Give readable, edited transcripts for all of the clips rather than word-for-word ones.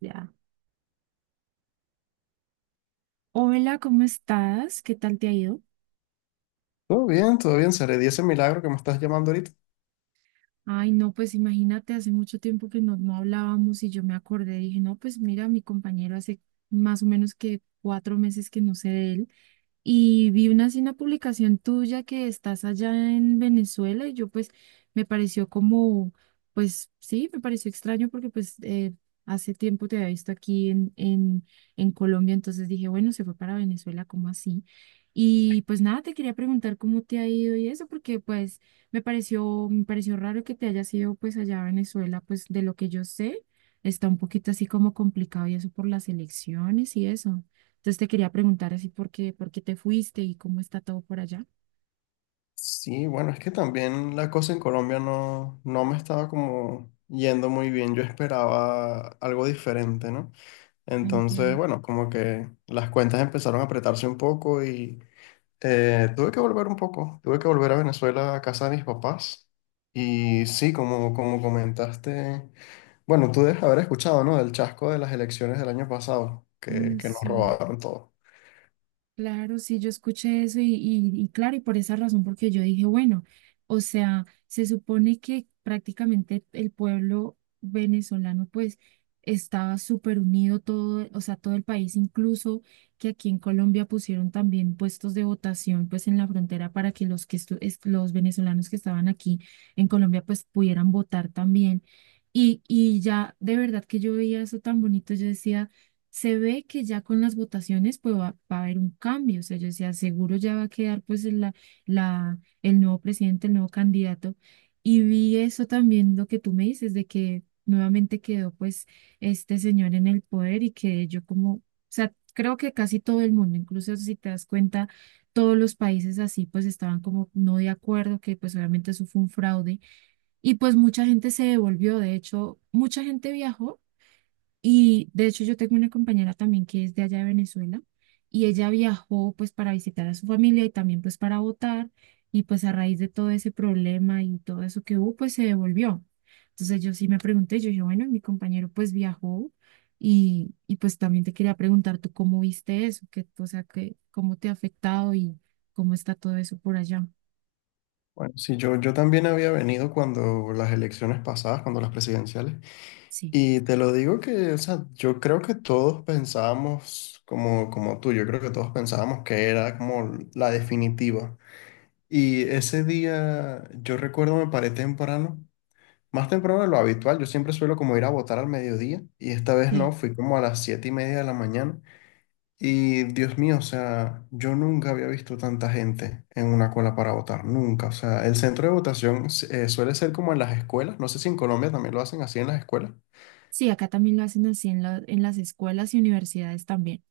Ya. Hola, ¿cómo estás? ¿Qué tal te ha ido? Todo bien, Sare. Y ese milagro que me estás llamando ahorita. Ay, no, pues imagínate, hace mucho tiempo que no hablábamos y yo me acordé, dije, no, pues mira, mi compañero hace más o menos que 4 meses que no sé de él. Y vi así una publicación tuya que estás allá en Venezuela y yo pues me pareció como, pues sí, me pareció extraño porque pues hace tiempo te había visto aquí en Colombia, entonces dije, bueno, se fue para Venezuela, ¿cómo así? Y pues nada, te quería preguntar cómo te ha ido y eso, porque pues me pareció raro que te hayas ido pues allá a Venezuela, pues de lo que yo sé, está un poquito así como complicado y eso por las elecciones y eso. Entonces te quería preguntar así por qué te fuiste y cómo está todo por allá. Sí, bueno, es que también la cosa en Colombia no me estaba como yendo muy bien. Yo esperaba algo diferente, ¿no? Entonces, Entiendo. bueno, como que las cuentas empezaron a apretarse un poco y tuve que volver un poco. Tuve que volver a Venezuela, a casa de mis papás. Y sí, como comentaste, bueno, tú debes haber escuchado, ¿no? Del chasco de las elecciones del año pasado, Ay, que nos sí. robaron todo. Claro, sí, yo escuché eso y claro, y por esa razón, porque yo dije, bueno, o sea, se supone que prácticamente el pueblo venezolano pues estaba súper unido todo, o sea, todo el país, incluso que aquí en Colombia pusieron también puestos de votación pues en la frontera para que los que los venezolanos que estaban aquí en Colombia pues pudieran votar también. Y ya de verdad que yo veía eso tan bonito, yo decía se ve que ya con las votaciones pues va a haber un cambio, o sea, yo decía, seguro ya va a quedar pues el nuevo presidente, el nuevo candidato. Y vi eso también, lo que tú me dices, de que nuevamente quedó pues este señor en el poder y que o sea, creo que casi todo el mundo, incluso si te das cuenta, todos los países así pues estaban como no de acuerdo, que pues obviamente eso fue un fraude. Y pues mucha gente se devolvió, de hecho, mucha gente viajó y de hecho yo tengo una compañera también que es de allá de Venezuela y ella viajó pues para visitar a su familia y también pues para votar y pues a raíz de todo ese problema y todo eso que hubo pues se devolvió. Entonces yo sí me pregunté, yo dije, bueno, mi compañero pues viajó y pues también te quería preguntar tú cómo viste eso, o sea, cómo te ha afectado y cómo está todo eso por allá. Bueno, sí, yo también había venido cuando las elecciones pasadas, cuando las presidenciales, Sí. y te lo digo que, o sea, yo creo que todos pensábamos como tú. Yo creo que todos pensábamos que era como la definitiva. Y ese día, yo recuerdo, me paré temprano, más temprano de lo habitual. Yo siempre suelo como ir a votar al mediodía, y esta vez no, Sí, fui como a las 7:30 de la mañana. Y Dios mío, o sea, yo nunca había visto tanta gente en una cola para votar, nunca. O sea, el centro de votación suele ser como en las escuelas. No sé si en Colombia también lo hacen así en las escuelas. sí, acá también lo hacen así en las escuelas y universidades también.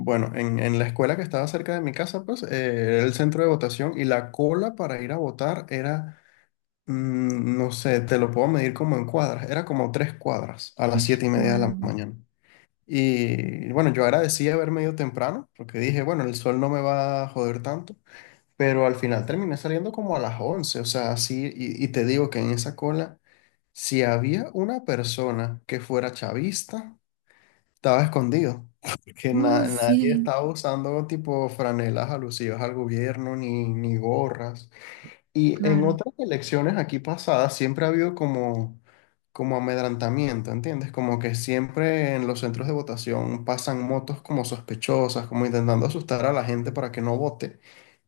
Bueno, en la escuela que estaba cerca de mi casa, pues, era el centro de votación, y la cola para ir a votar era, no sé, te lo puedo medir como en cuadras. Era como 3 cuadras a las 7:30 de la Wow. mañana. Y bueno, yo agradecí haberme ido temprano porque dije, bueno, el sol no me va a joder tanto. Pero al final terminé saliendo como a las 11, o sea, así, y te digo que en esa cola, si había una persona que fuera chavista, estaba escondido, porque Oh, nadie sí. estaba usando tipo franelas alusivas al gobierno ni gorras. Y en Claro. otras elecciones aquí pasadas siempre ha habido como amedrantamiento, ¿entiendes? Como que siempre en los centros de votación pasan motos como sospechosas, como intentando asustar a la gente para que no vote.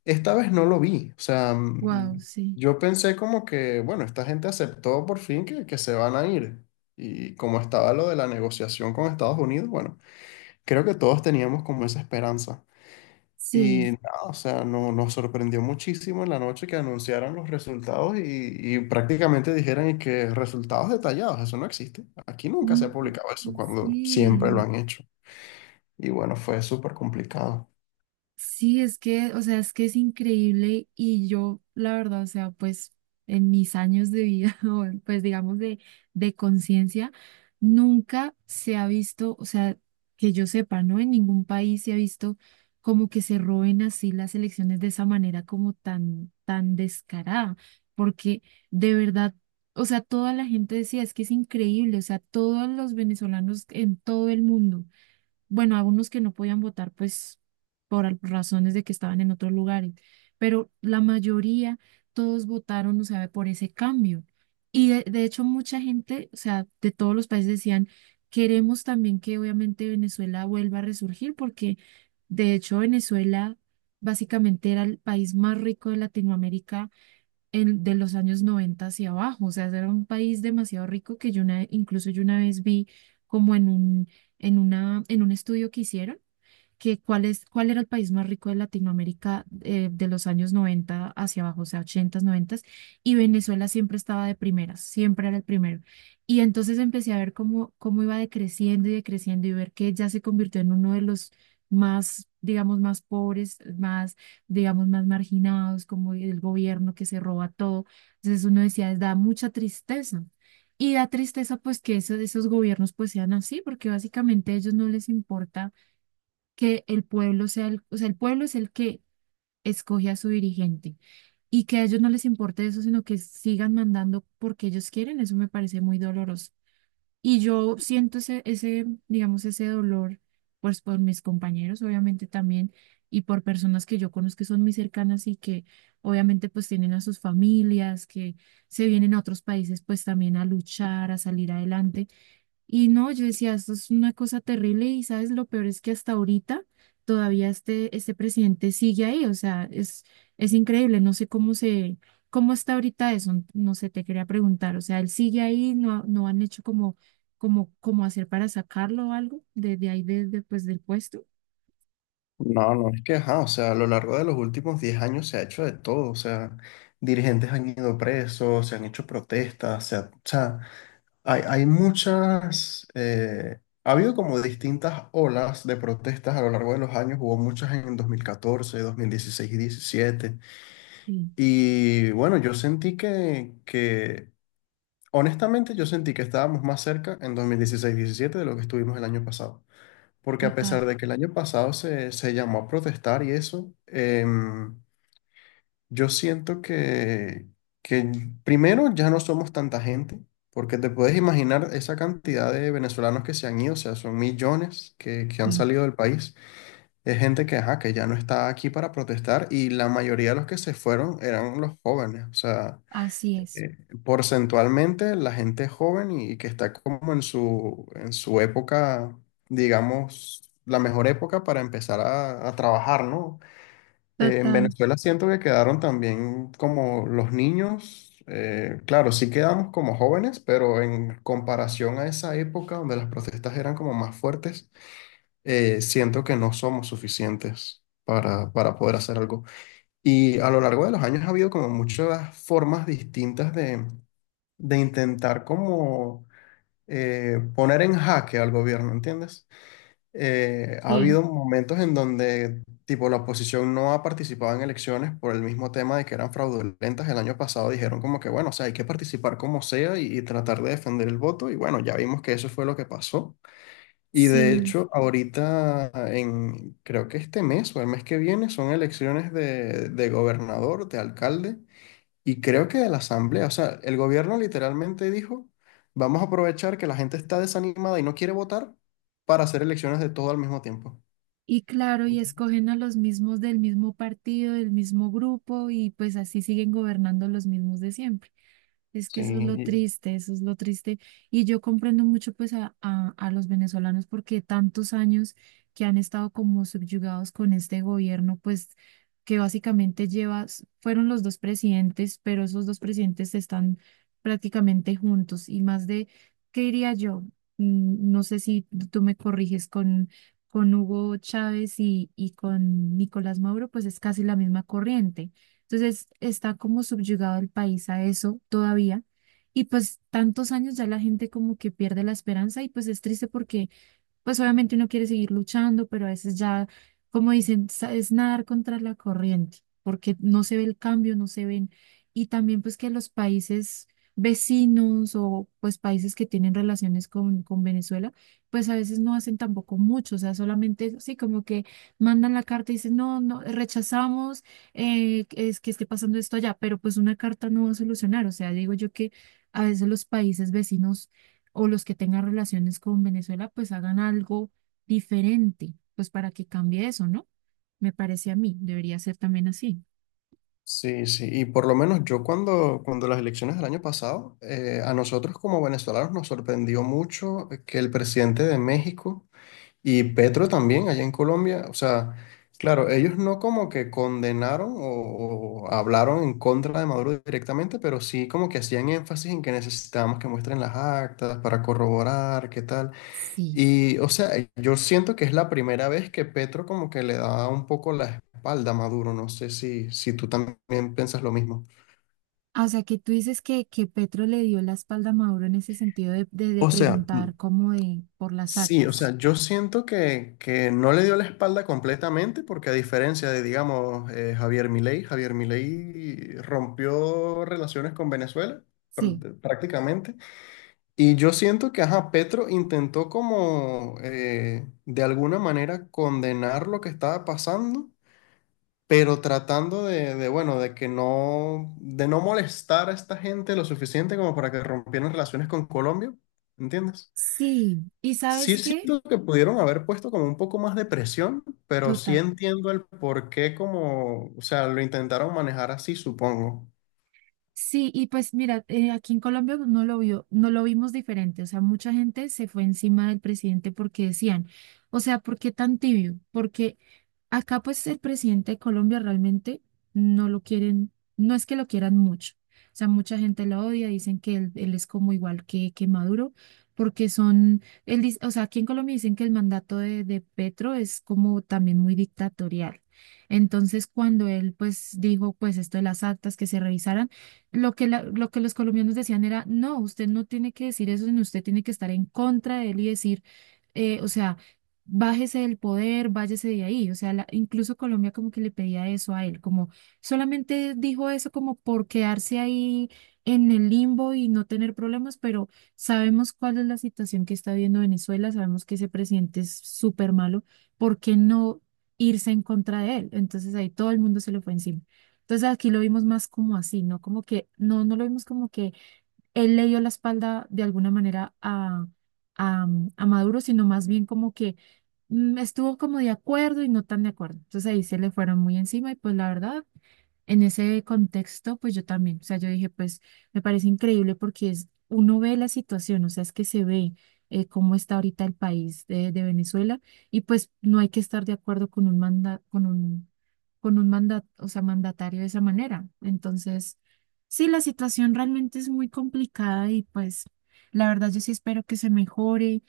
Esta vez no lo vi, o sea, Wow. Sí, yo pensé como que, bueno, esta gente aceptó por fin que se van a ir. Y como estaba lo de la negociación con Estados Unidos, bueno, creo que todos teníamos como esa esperanza. sí. Y nada, o sea, no, nos sorprendió muchísimo en la noche que anunciaran los resultados y prácticamente dijeran y que resultados detallados, eso no existe. Aquí nunca se ha Mm. publicado eso cuando siempre lo Sí. han hecho. Y bueno, fue súper complicado. Sí, es que, o sea, es que es increíble y yo, la verdad, o sea, pues en mis años de vida, o pues digamos de, conciencia, nunca se ha visto, o sea, que yo sepa, ¿no? En ningún país se ha visto como que se roben así las elecciones de esa manera como tan, tan descarada, porque de verdad, o sea, toda la gente decía, es que es increíble, o sea, todos los venezolanos en todo el mundo bueno, algunos que no podían votar, pues razones de que estaban en otros lugares, pero la mayoría, todos votaron, o sea, por ese cambio. Y de hecho, mucha gente, o sea, de todos los países decían, queremos también que obviamente Venezuela vuelva a resurgir, porque de hecho Venezuela básicamente era el país más rico de Latinoamérica de los años 90 hacia abajo. O sea, era un país demasiado rico que incluso yo una vez vi como en un estudio que hicieron que cuál era el país más rico de Latinoamérica de los años 90 hacia abajo, o sea, 80, 90, y Venezuela siempre estaba de primeras, siempre era el primero. Y entonces empecé a ver cómo iba decreciendo y decreciendo y ver que ya se convirtió en uno de los más, digamos, más pobres, más, digamos, más marginados, como el gobierno que se roba todo. Entonces uno decía, da mucha tristeza. Y da tristeza pues que esos gobiernos pues sean así, porque básicamente a ellos no les importa que el pueblo sea, o sea, el pueblo es el que escoge a su dirigente y que a ellos no les importe eso, sino que sigan mandando porque ellos quieren, eso me parece muy doloroso. Y yo siento ese, digamos, ese dolor, pues por mis compañeros, obviamente también, y por personas que yo conozco que son muy cercanas y que obviamente pues tienen a sus familias, que se vienen a otros países pues también a luchar, a salir adelante. Y no, yo decía, esto es una cosa terrible y sabes, lo peor es que hasta ahorita todavía este presidente sigue ahí, o sea, es increíble, no sé cómo está ahorita eso, no sé, te quería preguntar, o sea, él sigue ahí, no han hecho como, hacer para sacarlo o algo desde ahí, desde pues, del puesto. No, no, es que, ajá, o sea, a lo largo de los últimos 10 años se ha hecho de todo. O sea, dirigentes han ido presos, se han hecho protestas, o sea, hay muchas, ha habido como distintas olas de protestas a lo largo de los años. Hubo muchas en 2014, 2016 y 17. Sí, Y bueno, yo sentí que, honestamente, yo sentí que estábamos más cerca en 2016, 17 de lo que estuvimos el año pasado. Porque a total. pesar de que el año pasado se llamó a protestar y eso, yo siento que primero ya no somos tanta gente, porque te puedes imaginar esa cantidad de venezolanos que se han ido. O sea, son millones que han Sí. salido del país. Es gente que, ajá, que ya no está aquí para protestar, y la mayoría de los que se fueron eran los jóvenes. O sea, Así es, eh, porcentualmente la gente joven y que está como en en su época, digamos, la mejor época para empezar a trabajar, ¿no? En total, Venezuela siento que quedaron también como los niños. Claro sí quedamos como jóvenes, pero en comparación a esa época donde las protestas eran como más fuertes, siento que no somos suficientes para poder hacer algo. Y a lo largo de los años ha habido como muchas formas distintas de intentar como poner en jaque al gobierno, ¿entiendes? Ha sí, habido momentos en donde, tipo, la oposición no ha participado en elecciones por el mismo tema de que eran fraudulentas. El año pasado dijeron como que, bueno, o sea, hay que participar como sea, y tratar de defender el voto. Y bueno, ya vimos que eso fue lo que pasó. Y de sí. hecho, ahorita, creo que este mes o el mes que viene, son elecciones de gobernador, de alcalde. Y creo que de la asamblea. O sea, el gobierno literalmente dijo, vamos a aprovechar que la gente está desanimada y no quiere votar, para hacer elecciones de todo al mismo tiempo. Y claro, y escogen a los mismos del mismo partido, del mismo grupo, y pues así siguen gobernando los mismos de siempre. Es que Sí, eso es lo triste, eso es lo triste. Y yo comprendo mucho pues a los venezolanos porque tantos años que han estado como subyugados con este gobierno, pues que básicamente fueron los dos presidentes, pero esos dos presidentes están prácticamente juntos y más de, ¿qué diría yo? No sé si tú me corriges con Hugo Chávez y con Nicolás Maduro, pues es casi la misma corriente. Entonces está como subyugado el país a eso todavía. Y pues tantos años ya la gente como que pierde la esperanza y pues es triste porque pues obviamente uno quiere seguir luchando, pero a veces ya, como dicen, es nadar contra la corriente, porque no se ve el cambio, no se ven. Y también pues que los países vecinos o pues países que tienen relaciones con Venezuela, pues a veces no hacen tampoco mucho, o sea, solamente sí, como que mandan la carta y dicen, no, no, rechazamos es que esté pasando esto allá, pero pues una carta no va a solucionar, o sea, digo yo que a veces los países vecinos o los que tengan relaciones con Venezuela, pues hagan algo diferente, pues para que cambie eso, ¿no? Me parece a mí, debería ser también así. sí, sí. Y por lo menos yo, cuando las elecciones del año pasado, a nosotros como venezolanos nos sorprendió mucho que el presidente de México y Petro también, allá en Colombia, o sea, claro, ellos no como que condenaron o hablaron en contra de Maduro directamente, pero sí como que hacían énfasis en que necesitábamos que muestren las actas para corroborar qué tal. Sí. Y, o sea, yo siento que es la primera vez que Petro como que le da un poco la espalda a Maduro. No sé si tú también piensas lo mismo. Ah, o sea, que tú dices que, Petro le dio la espalda a Maduro en ese sentido de O sea, preguntar como de por las sí. O actas. sea, yo siento que no le dio la espalda completamente, porque a diferencia de, digamos, Javier Milei, Javier Milei rompió relaciones con Venezuela Sí. Prácticamente. Y yo siento que, ajá, Petro intentó como de alguna manera condenar lo que estaba pasando, pero tratando bueno, de que no, de no molestar a esta gente lo suficiente como para que rompieran relaciones con Colombia, ¿entiendes? Sí, ¿y Sí, sabes qué? siento que pudieron haber puesto como un poco más de presión, pero sí Total. entiendo el por qué. Como, o sea, lo intentaron manejar así, supongo. Sí, y pues mira, aquí en Colombia no lo vimos diferente, o sea, mucha gente se fue encima del presidente porque decían, o sea, ¿por qué tan tibio? Porque acá pues el presidente de Colombia realmente no lo quieren, no es que lo quieran mucho. O sea, mucha gente lo odia, dicen que él es como igual que, Maduro, porque él dice, o sea, aquí en Colombia dicen que el mandato de Petro es como también muy dictatorial. Entonces, cuando él pues dijo pues esto de las actas que se revisaran, lo que los colombianos decían era, no, usted no tiene que decir eso, sino usted tiene que estar en contra de él y decir o sea, bájese del poder, váyase de ahí. O sea, incluso Colombia como que le pedía eso a él, como solamente dijo eso como por quedarse ahí en el limbo y no tener problemas, pero sabemos cuál es la situación que está viendo Venezuela, sabemos que ese presidente es súper malo, ¿por qué no irse en contra de él? Entonces ahí todo el mundo se le fue encima. Entonces aquí lo vimos más como así, ¿no? Como que, no, no lo vimos como que él le dio la espalda de alguna manera a, a Maduro, sino más bien como que estuvo como de acuerdo y no tan de acuerdo. Entonces ahí se le fueron muy encima y pues la verdad en ese contexto, pues yo también, o sea, yo dije, pues me parece increíble porque uno ve la situación, o sea, es que se ve cómo está ahorita el país de, Venezuela y pues no hay que estar de acuerdo con un manda, o sea, mandatario de esa manera. Entonces, sí, la situación realmente es muy complicada y pues la verdad yo sí espero que se mejore.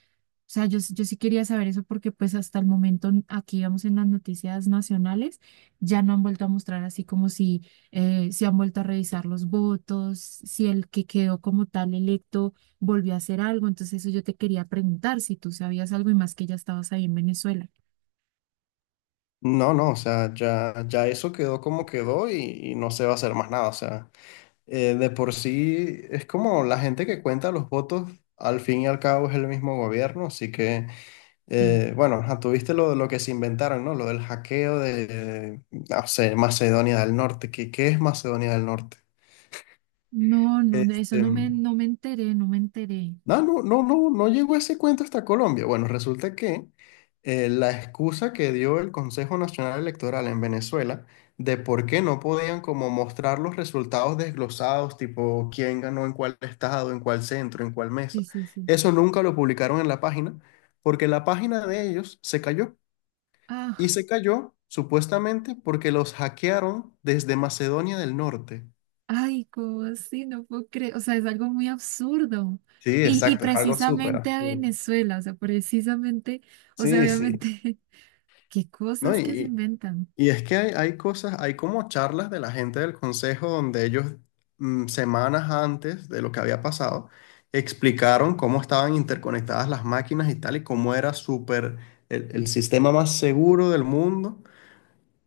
O sea, yo sí quería saber eso porque pues hasta el momento aquí vamos en las noticias nacionales ya no han vuelto a mostrar así como si se han vuelto a revisar los votos, si el que quedó como tal electo volvió a hacer algo. Entonces eso yo te quería preguntar si tú sabías algo y más que ya estabas ahí en Venezuela. No, no, o sea, ya, ya eso quedó como quedó, y no se va a hacer más nada. O sea, de por sí es como la gente que cuenta los votos. Al fin y al cabo es el mismo gobierno, así que, Sí. Bueno, ajá, tuviste lo que se inventaron, ¿no? Lo del hackeo de, no sé, Macedonia del Norte. ¿Qué es Macedonia del Norte? No, no, no, eso Este, no me enteré, no me enteré. No, no, no, no, no llegó ese cuento hasta Colombia. Bueno, resulta que la excusa que dio el Consejo Nacional Electoral en Venezuela de por qué no podían como mostrar los resultados desglosados, tipo quién ganó en cuál estado, en cuál centro, en cuál mesa. Sí, sí, sí. Eso nunca lo publicaron en la página, porque la página de ellos se cayó, y Ah, se cayó supuestamente porque los hackearon desde Macedonia del Norte. ay, ¿cómo así? No puedo creer. O sea, es algo muy absurdo. Sí, Y exacto, es algo súper precisamente a absurdo. Venezuela, o sea, precisamente, o sea, Sí, sí. obviamente, qué ¿No? cosas que se Y, inventan. Y es que hay, cosas, hay como charlas de la gente del consejo donde ellos, semanas antes de lo que había pasado, explicaron cómo estaban interconectadas las máquinas y tal, y cómo era súper el sistema más seguro del mundo.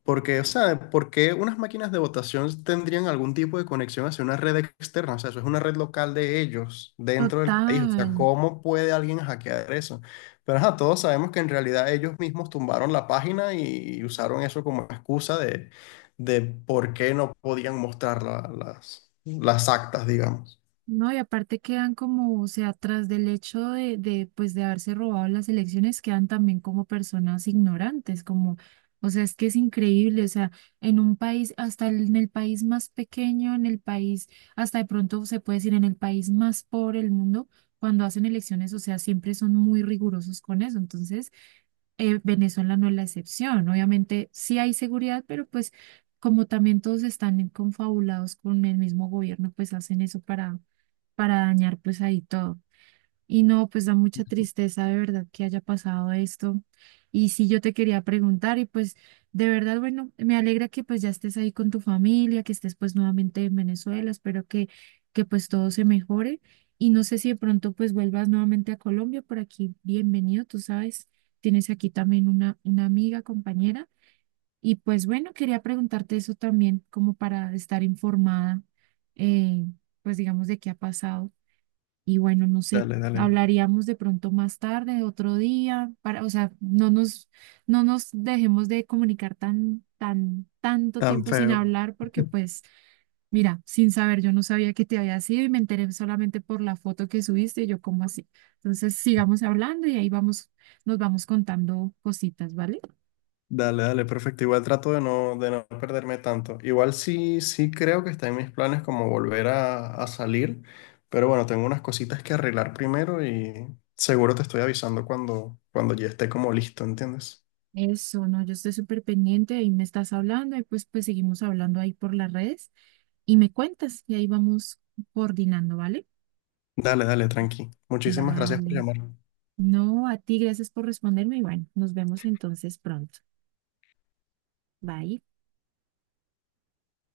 Porque, o sea, ¿por qué unas máquinas de votación tendrían algún tipo de conexión hacia una red externa? O sea, eso es una red local de ellos, dentro del país. O sea, Total. ¿cómo puede alguien hackear eso? Pero ajá, todos sabemos que en realidad ellos mismos tumbaron la página y usaron eso como excusa de por qué no podían mostrar las actas, digamos. No, y aparte quedan como, o sea, tras del hecho de haberse robado las elecciones, quedan también como personas ignorantes, como, o sea, es que es increíble, o sea, en un país, hasta en el país más pequeño, en el país, hasta de pronto se puede decir en el país más pobre del mundo, cuando hacen elecciones, o sea, siempre son muy rigurosos con eso, entonces, Venezuela no es la excepción, obviamente sí hay seguridad, pero pues, como también todos están confabulados con el mismo gobierno, pues hacen eso para dañar pues ahí todo. Y no, pues da mucha tristeza de verdad que haya pasado esto. Y sí, yo te quería preguntar y pues de verdad, bueno, me alegra que pues ya estés ahí con tu familia, que estés pues nuevamente en Venezuela, espero que pues todo se mejore. Y no sé si de pronto pues vuelvas nuevamente a Colombia, por aquí, bienvenido, tú sabes, tienes aquí también una amiga, compañera. Y pues bueno, quería preguntarte eso también, como para estar informada, eh, pues digamos, de qué ha pasado. Y bueno, no sé, Dale, dale. hablaríamos de pronto más tarde, otro día, para, o sea, no nos dejemos de comunicar tanto Tan tiempo sin feo. hablar, porque pues, mira, sin saber, yo no sabía que te había sido y me enteré solamente por la foto que subiste, y yo como así. Entonces, sigamos hablando y ahí vamos, nos vamos contando cositas, ¿vale? Dale, dale, perfecto. Igual trato de no perderme tanto. Igual sí, sí creo que está en mis planes como volver a salir, pero bueno, tengo unas cositas que arreglar primero, y seguro te estoy avisando cuando ya esté como listo, ¿entiendes? Eso, no, yo estoy súper pendiente, ahí me estás hablando, y pues, seguimos hablando ahí por las redes y me cuentas, y ahí vamos coordinando, ¿vale? Dale, dale, tranqui. Muchísimas gracias por Vale. llamar. No, a ti, gracias por responderme y bueno, nos vemos entonces pronto. Bye.